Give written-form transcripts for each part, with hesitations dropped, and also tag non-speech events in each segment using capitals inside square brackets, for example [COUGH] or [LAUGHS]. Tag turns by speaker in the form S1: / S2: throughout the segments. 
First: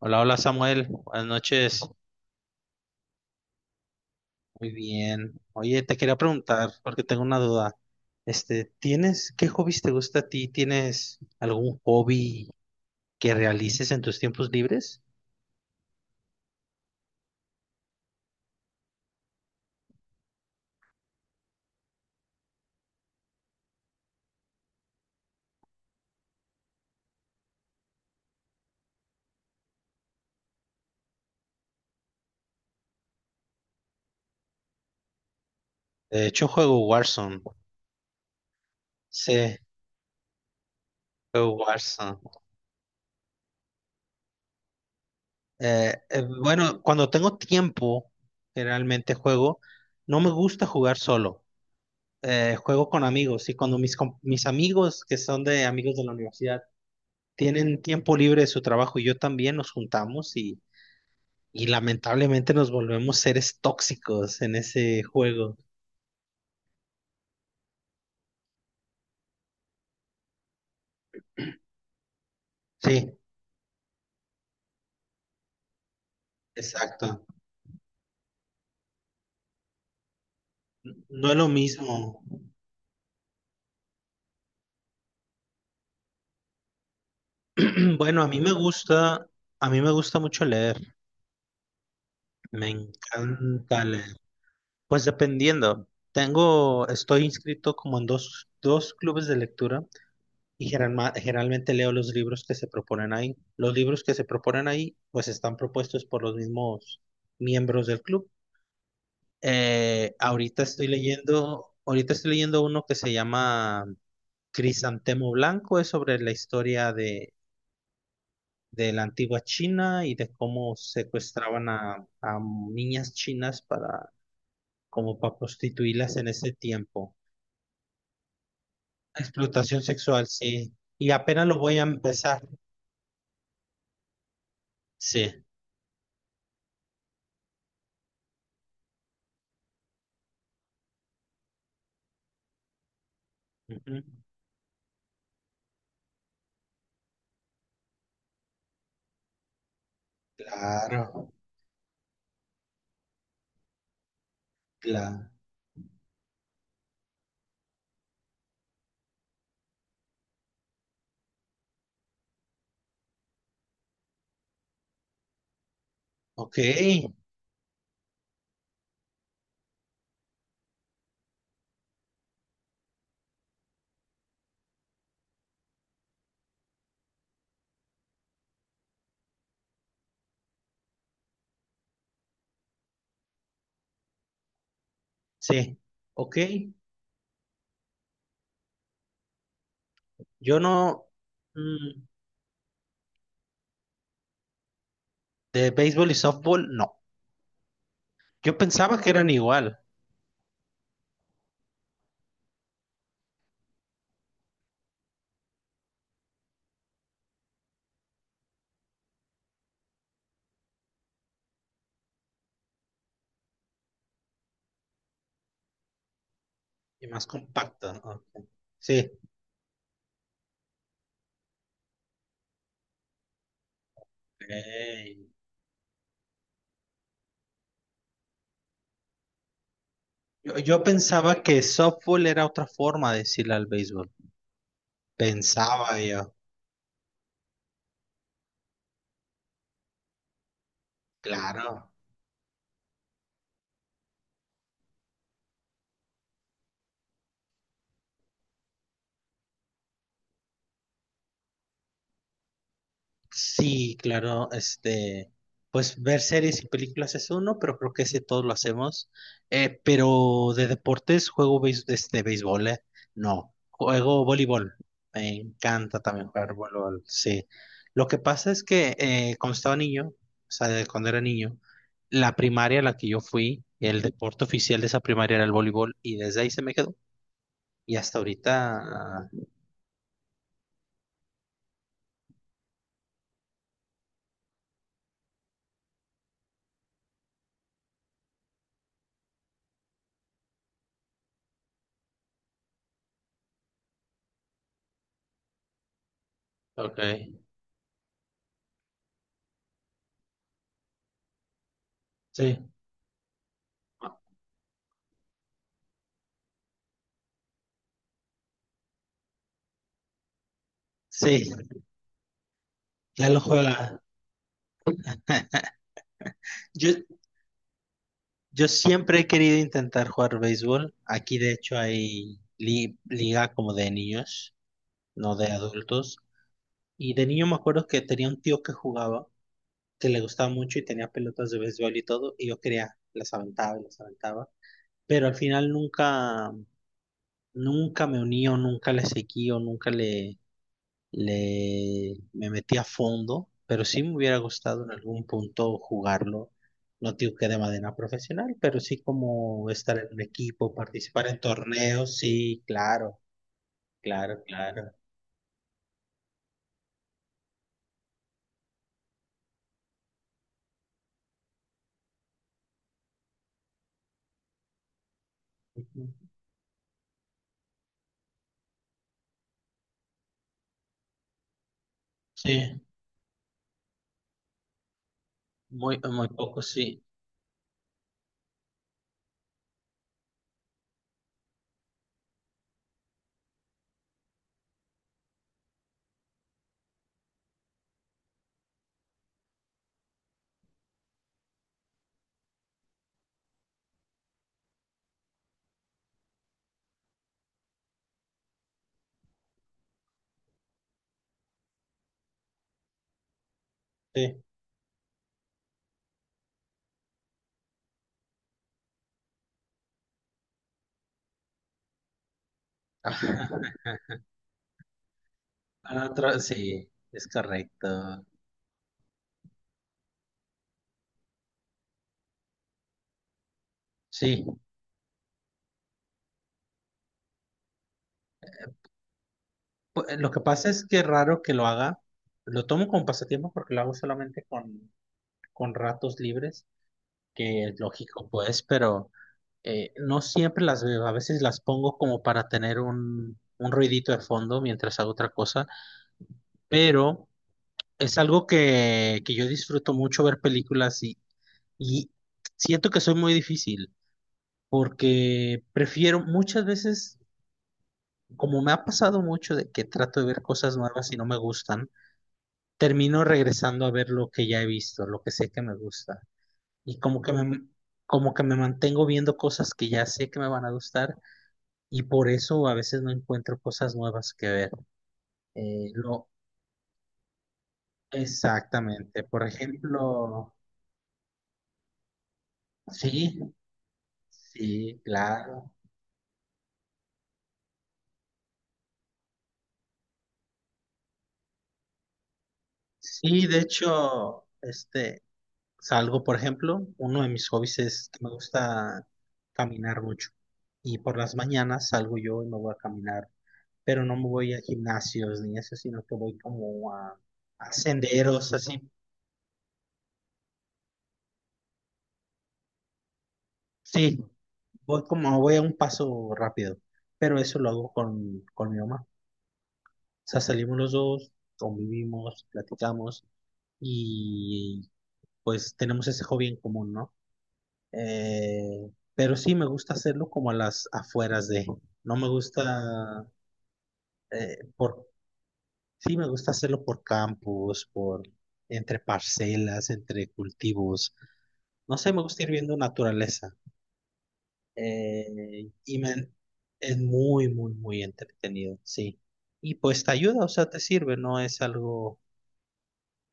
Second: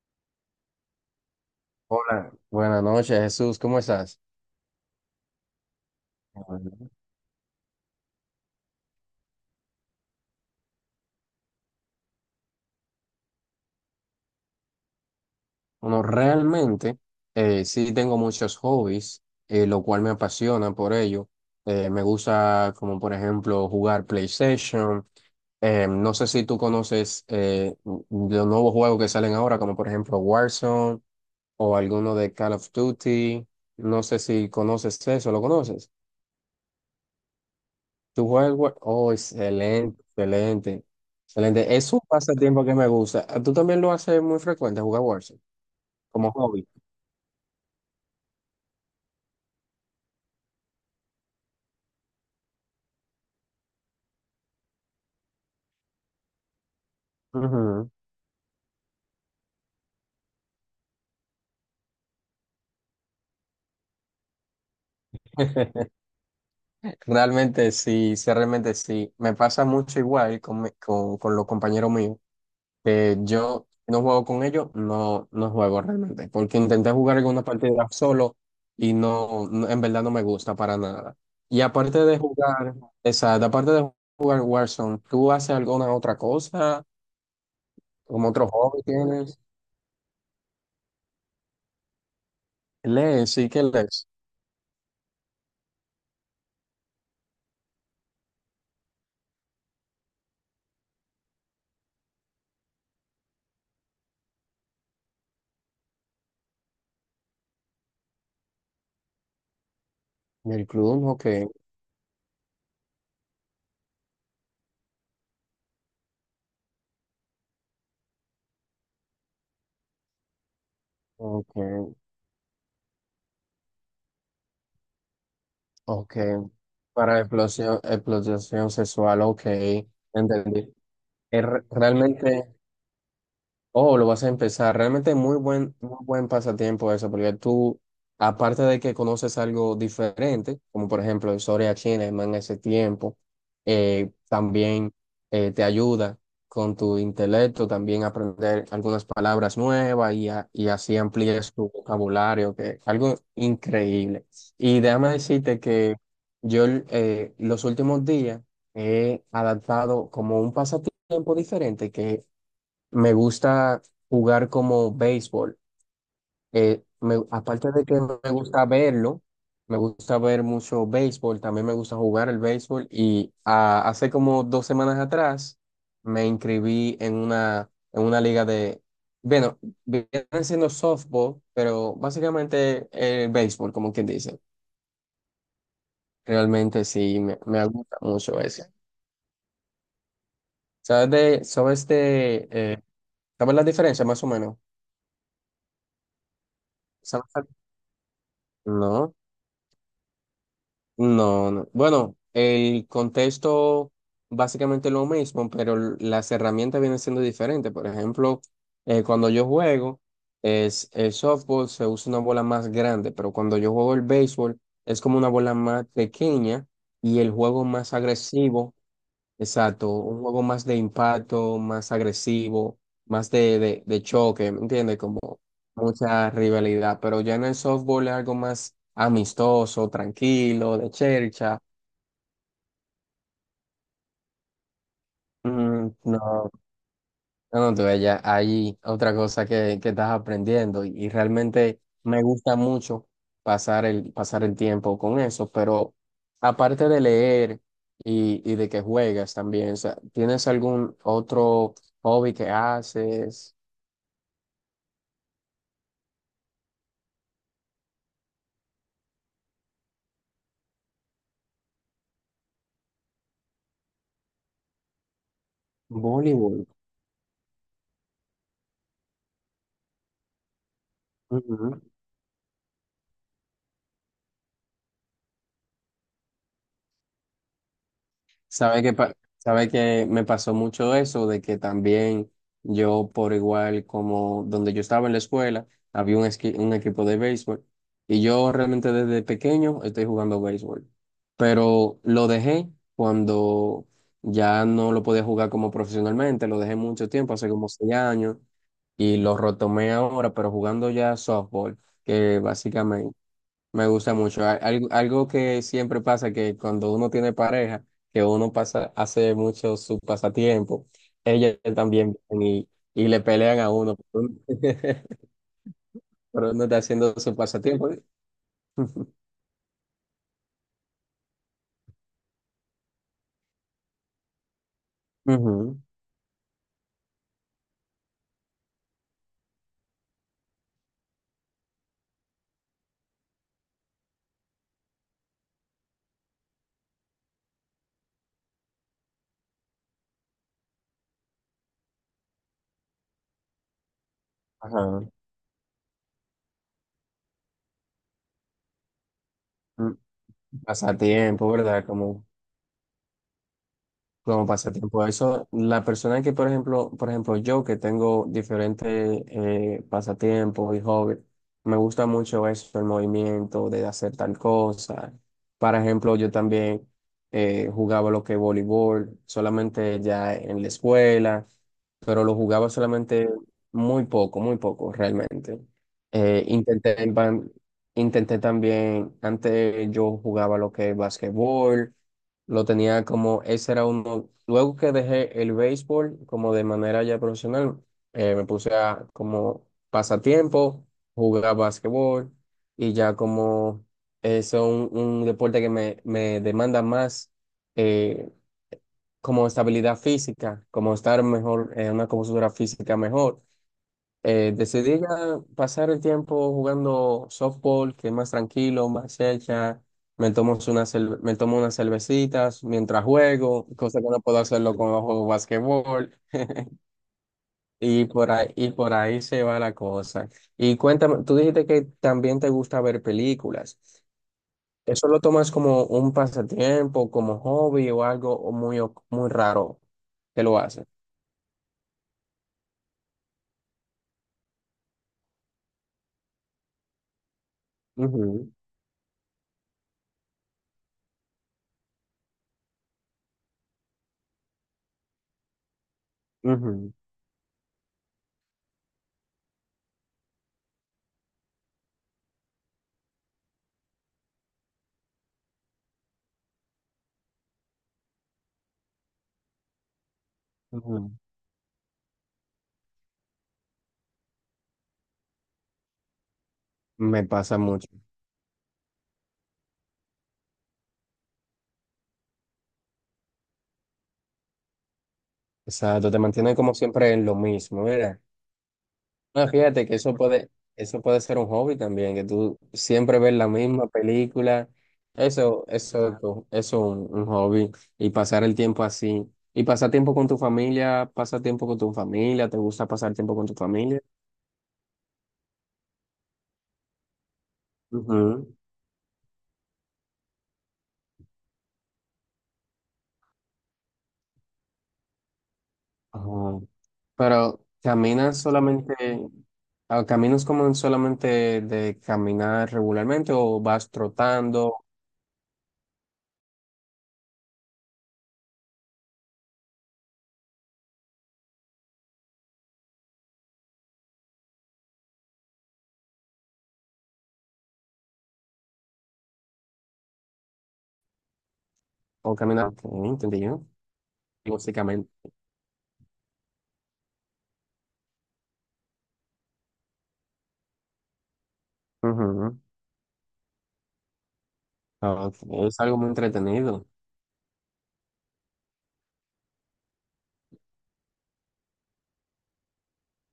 S1: Hola, hola Samuel, buenas noches.
S2: Hola, buenas noches, Jesús, ¿cómo estás?
S1: Muy bien. Oye, te quería preguntar
S2: Bueno,
S1: porque tengo una duda. ¿Tienes qué hobbies te gusta a ti? ¿Tienes algún hobby que realices en tus tiempos libres?
S2: Bueno, realmente sí tengo muchos hobbies, lo cual me apasiona por ello. Me gusta, como por ejemplo, jugar PlayStation. No sé si tú conoces los nuevos juegos que salen ahora, como por ejemplo Warzone o alguno de Call of Duty. No sé si conoces eso, ¿lo conoces?
S1: De hecho, juego Warzone.
S2: ¿Tú juegas el Oh,
S1: Sí,
S2: excelente, excelente.
S1: juego
S2: Excelente. Es un
S1: Warzone.
S2: pasatiempo que me gusta. Ah, ¿tú también lo haces muy frecuente, jugar Warzone? Como hobby.
S1: Bueno, cuando tengo tiempo, generalmente juego. No me gusta jugar solo. Juego con amigos y cuando mis amigos, que son de amigos de la universidad, tienen
S2: Ujú.
S1: tiempo libre de su trabajo y yo también nos juntamos y lamentablemente nos volvemos seres tóxicos en ese juego.
S2: [LAUGHS] Realmente sí, sí, realmente sí. Me pasa mucho igual con con los compañeros míos,
S1: Sí,
S2: que yo no juego con ellos, no juego realmente, porque intenté jugar
S1: exacto.
S2: alguna partida solo y en verdad no me gusta para nada.
S1: No es lo
S2: Y aparte de
S1: mismo.
S2: jugar, exacto, aparte de jugar Warzone, ¿tú haces alguna otra cosa?
S1: [CLEARS THROAT] Bueno, a
S2: ¿Como
S1: mí
S2: otro
S1: me
S2: hobby
S1: gusta,
S2: tienes?
S1: a mí me gusta mucho leer. Me
S2: Lees, sí que
S1: encanta
S2: lees.
S1: leer. Pues dependiendo. Estoy inscrito como en dos clubes de lectura y generalmente leo los libros que se proponen ahí. Los libros que se proponen ahí, pues están propuestos por los mismos miembros del club.
S2: En el club, ok,
S1: Ahorita estoy leyendo uno que se llama Crisantemo Blanco, es sobre la historia de la antigua China y de cómo
S2: ok,
S1: secuestraban a niñas chinas como para
S2: ok.
S1: prostituirlas en ese tiempo.
S2: Para explotación sexual, ok,
S1: Explotación sexual, sí.
S2: entendí.
S1: Y apenas lo voy a empezar.
S2: Realmente, oh, lo vas a empezar. Realmente
S1: Sí.
S2: muy buen pasatiempo eso, porque tú, aparte de que conoces algo diferente, como por ejemplo historia china, en ese tiempo,
S1: Ujú.
S2: también te ayuda con tu intelecto, también aprender algunas palabras nuevas y así
S1: Claro,
S2: amplíes tu vocabulario, que es algo increíble. Y déjame
S1: claro.
S2: decirte que yo los últimos días he adaptado como un pasatiempo diferente, que me gusta jugar como béisbol.
S1: Ok,
S2: Aparte de que me gusta verlo, me gusta ver mucho béisbol, también me gusta jugar el béisbol y ah, hace como dos semanas atrás me inscribí en una liga de, bueno, vienen siendo softball, pero básicamente el béisbol, como quien dice.
S1: sí. Ok.
S2: Realmente sí, me gusta mucho eso.
S1: Yo no.
S2: ¿Sabes de, sabes
S1: mm,
S2: de, eh, sabes la diferencia más o menos?
S1: de béisbol y softball, no.
S2: ¿Sabes?
S1: Yo pensaba que
S2: No.
S1: eran igual
S2: No, no. Bueno, el contexto básicamente es lo mismo, pero las herramientas vienen siendo diferentes. Por ejemplo, cuando yo juego, es el softball se usa una bola más grande, pero cuando yo juego el béisbol es como una bola más pequeña
S1: y
S2: y
S1: más
S2: el juego más
S1: compactas, ¿no?
S2: agresivo.
S1: Sí.
S2: Exacto, un juego más de impacto, más agresivo, más de choque, ¿me entiendes? Como
S1: Ey.
S2: mucha rivalidad, pero ya en el softball es algo más amistoso,
S1: Yo,
S2: tranquilo,
S1: yo
S2: de
S1: pensaba
S2: chercha.
S1: que softball era otra forma de decirle al béisbol.
S2: Mm,
S1: Pensaba yo.
S2: no, no, tú, ella, hay otra cosa que estás aprendiendo y realmente
S1: Claro.
S2: me gusta mucho pasar pasar el tiempo con eso, pero aparte de leer y de que juegas también, o sea, ¿tienes algún otro hobby que haces?
S1: Sí, claro, pues ver series y películas es uno, pero creo que ese todos lo hacemos. Pero de deportes juego béis- este, béisbol. No, Juego voleibol. Me encanta también jugar
S2: Voleibol.
S1: voleibol, sí. Lo que pasa es que cuando estaba niño, o sea, de cuando era niño,
S2: Ujú.
S1: la primaria a la que yo fui, el deporte oficial de esa primaria era el voleibol y desde ahí se me quedó. Y hasta ahorita,
S2: Sabe que pa-
S1: ah,
S2: sabe que me pasó mucho eso de que también yo por igual como donde yo estaba en la escuela había un equipo de béisbol y yo realmente desde pequeño estoy jugando béisbol, pero lo dejé cuando ya no lo podía jugar como profesionalmente, lo dejé
S1: ok,
S2: mucho tiempo, hace como seis años y lo retomé ahora, pero jugando ya softball, que
S1: sí,
S2: básicamente me gusta mucho. Algo, algo que siempre pasa que cuando uno tiene pareja, que uno pasa, hace mucho su pasatiempo,
S1: sí,
S2: ellas también vienen y le
S1: ya lo
S2: pelean a uno,
S1: juega.
S2: [LAUGHS] pero uno está
S1: Yo,
S2: haciendo su pasatiempo.
S1: Yo siempre he querido intentar jugar béisbol. Aquí de hecho hay liga como de niños, no de
S2: Ujú.
S1: adultos. Y de niño me acuerdo que tenía un tío que jugaba, que le gustaba mucho y tenía pelotas de béisbol y todo, y yo quería, las aventaba y las aventaba. Pero al final nunca me uní o nunca le seguí o nunca le, le, me metí a fondo, pero sí me hubiera gustado en
S2: Ajá.
S1: algún punto jugarlo. No digo que de manera profesional, pero sí como
S2: Mm,
S1: estar en un equipo, participar en
S2: pasatiempo, ¿verdad?
S1: torneos,
S2: Como,
S1: sí, claro, claro,
S2: como
S1: claro.
S2: pasatiempo, eso, la persona que, por ejemplo, yo que tengo diferentes pasatiempos y hobbies, me gusta mucho eso, el movimiento de hacer tal cosa. Por
S1: Ujú.
S2: ejemplo, yo también jugaba lo que es voleibol, solamente ya en la escuela, pero lo jugaba
S1: Sí,
S2: solamente muy poco realmente.
S1: muy, muy
S2: Eh,
S1: poco,
S2: intenté,
S1: sí,
S2: en ban- intenté también, antes yo jugaba lo que es basquetbol, lo tenía como, ese era uno. Luego que dejé el béisbol como de manera ya profesional, me puse a como pasatiempo, jugar básquetbol y ya como es un deporte que me demanda más eh, como estabilidad física, como estar mejor, en una compostura física mejor.
S1: sí.
S2: Decidí ya pasar el tiempo jugando softball, que es más tranquilo, más hecha. Me tomo unas cervecitas mientras juego,
S1: [LAUGHS]
S2: cosa que no puedo hacerlo cuando juego
S1: Ah,
S2: basquetbol.
S1: sí, es correcto.
S2: Y por ahí se va la cosa. Y cuéntame, tú dijiste que también te gusta ver películas.
S1: Sí,
S2: ¿Eso lo tomas como un pasatiempo, como hobby o algo o muy raro
S1: Lo que
S2: que lo
S1: pasa
S2: haces?
S1: es que es raro que lo haga. Lo tomo como pasatiempo porque lo hago solamente con ratos libres, que es lógico,
S2: Ujú,
S1: pues, pero… no siempre las veo, a veces las pongo como para tener un ruidito de fondo mientras hago otra cosa,
S2: ujú,
S1: pero es algo que yo disfruto mucho ver películas y siento que soy muy difícil porque prefiero muchas veces, como me ha pasado mucho de que trato de ver cosas
S2: ujú.
S1: nuevas y no me gustan, termino regresando a ver lo que ya he visto, lo que sé que me gusta y como
S2: Me
S1: que
S2: pasa
S1: me,
S2: mucho.
S1: como que me mantengo viendo cosas que ya sé que me van a gustar. Y por eso a veces no encuentro cosas nuevas que ver. Eh,
S2: Exacto, te
S1: lo,
S2: mantiene como siempre en lo mismo, mira.
S1: exactamente. Por
S2: No, fíjate que
S1: ejemplo,
S2: eso puede ser un hobby también, que tú siempre ves
S1: sí,
S2: la misma película.
S1: sí,
S2: Eso,
S1: claro.
S2: eso es un hobby. Y pasar el tiempo así. Y pasar tiempo con tu familia, pasa tiempo con tu familia, ¿te gusta pasar tiempo con
S1: Sí,
S2: tu
S1: de
S2: familia?
S1: hecho, salgo, por ejemplo, uno de mis hobbies es que me
S2: Ujú.
S1: gusta caminar mucho. Y por las mañanas salgo yo y me voy a caminar, pero no me voy a gimnasios ni eso, sino que
S2: Ajá.
S1: voy
S2: Pero
S1: a
S2: caminas
S1: senderos, así.
S2: solamente, ah, caminas como en solamente de caminar regularmente o vas
S1: Sí,
S2: trotando
S1: voy a un paso rápido, pero eso lo hago con mi mamá. Sea, salimos los dos, convivimos, platicamos y pues tenemos ese hobby en común, ¿no? Pero sí me gusta hacerlo como a las afueras de, no me
S2: o caminas, ok,
S1: gusta,
S2: entendí yo,
S1: eh, por,
S2: básicamente.
S1: sí me gusta hacerlo por campos, por entre parcelas, entre cultivos, no sé, me gusta ir
S2: Ujú.
S1: viendo naturaleza
S2: Ah, ok,
S1: eh,
S2: es algo
S1: y
S2: muy
S1: me,
S2: entretenido.
S1: es muy, muy, muy entretenido, sí. Y pues te ayuda, o sea, te sirve, no es algo,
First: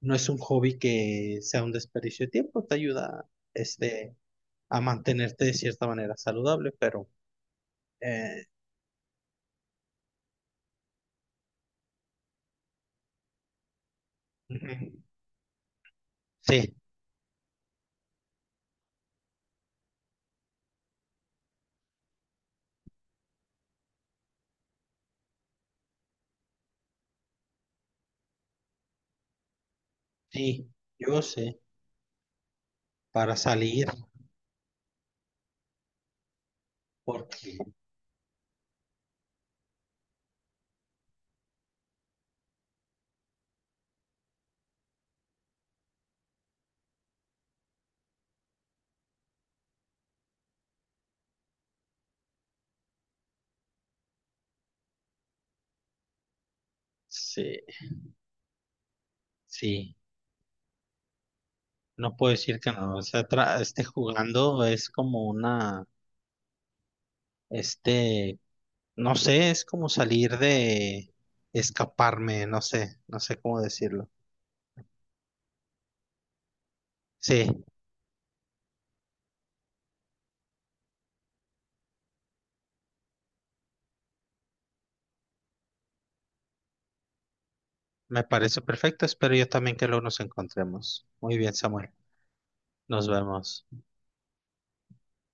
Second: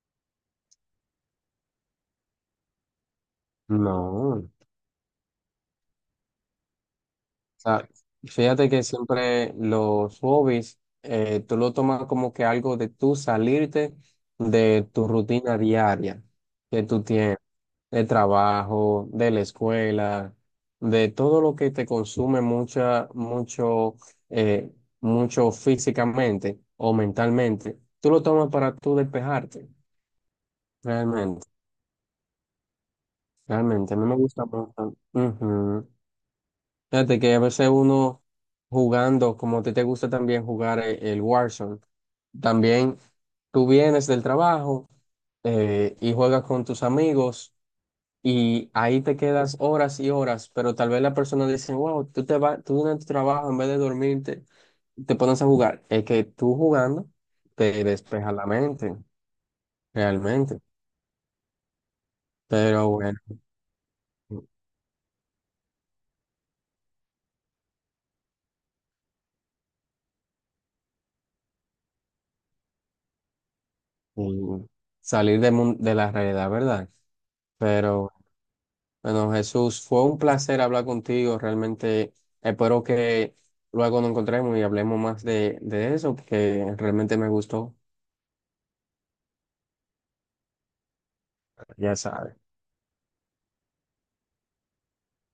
S1: no es un hobby que sea un desperdicio de tiempo, te ayuda este,
S2: No. O
S1: a mantenerte de cierta manera saludable, pero
S2: sea,
S1: eh,
S2: fíjate que siempre los hobbies, tú lo tomas como que algo de tú salirte de
S1: ujú,
S2: tu rutina diaria
S1: sí,
S2: que tú tienes, de trabajo, de la escuela, de todo lo que te consume mucha, mucho, eh, mucho físicamente o mentalmente. Tú lo tomas para tú despejarte,
S1: sí, yo
S2: realmente.
S1: sé, para salir,
S2: Realmente, a mí me gusta mucho. Ujú. Fíjate que a
S1: porque
S2: veces uno jugando, como a ti te gusta también jugar el Warzone, también tú vienes del trabajo y juegas con tus amigos y ahí te quedas horas y horas, pero tal vez la persona dice, wow, tú te vas, tú en tu trabajo en vez de dormirte, te pones a jugar. Es que tú jugando
S1: sí,
S2: te despeja la mente,
S1: sí,
S2: realmente.
S1: no puedo decir que
S2: Pero
S1: no, o
S2: bueno,
S1: sea, jugando es como una, este, no sé, es como salir de escaparme, no sé, no sé cómo decirlo.
S2: y salir de, de la realidad, ¿verdad?
S1: Sí,
S2: Pero... Bueno, Jesús, fue un placer hablar contigo. Realmente espero que luego nos encontremos y hablemos más de eso, porque realmente me gustó.
S1: me parece perfecto, espero yo también que luego nos encontremos. Muy bien, Samuel.
S2: Ya sabes.
S1: Nos vemos.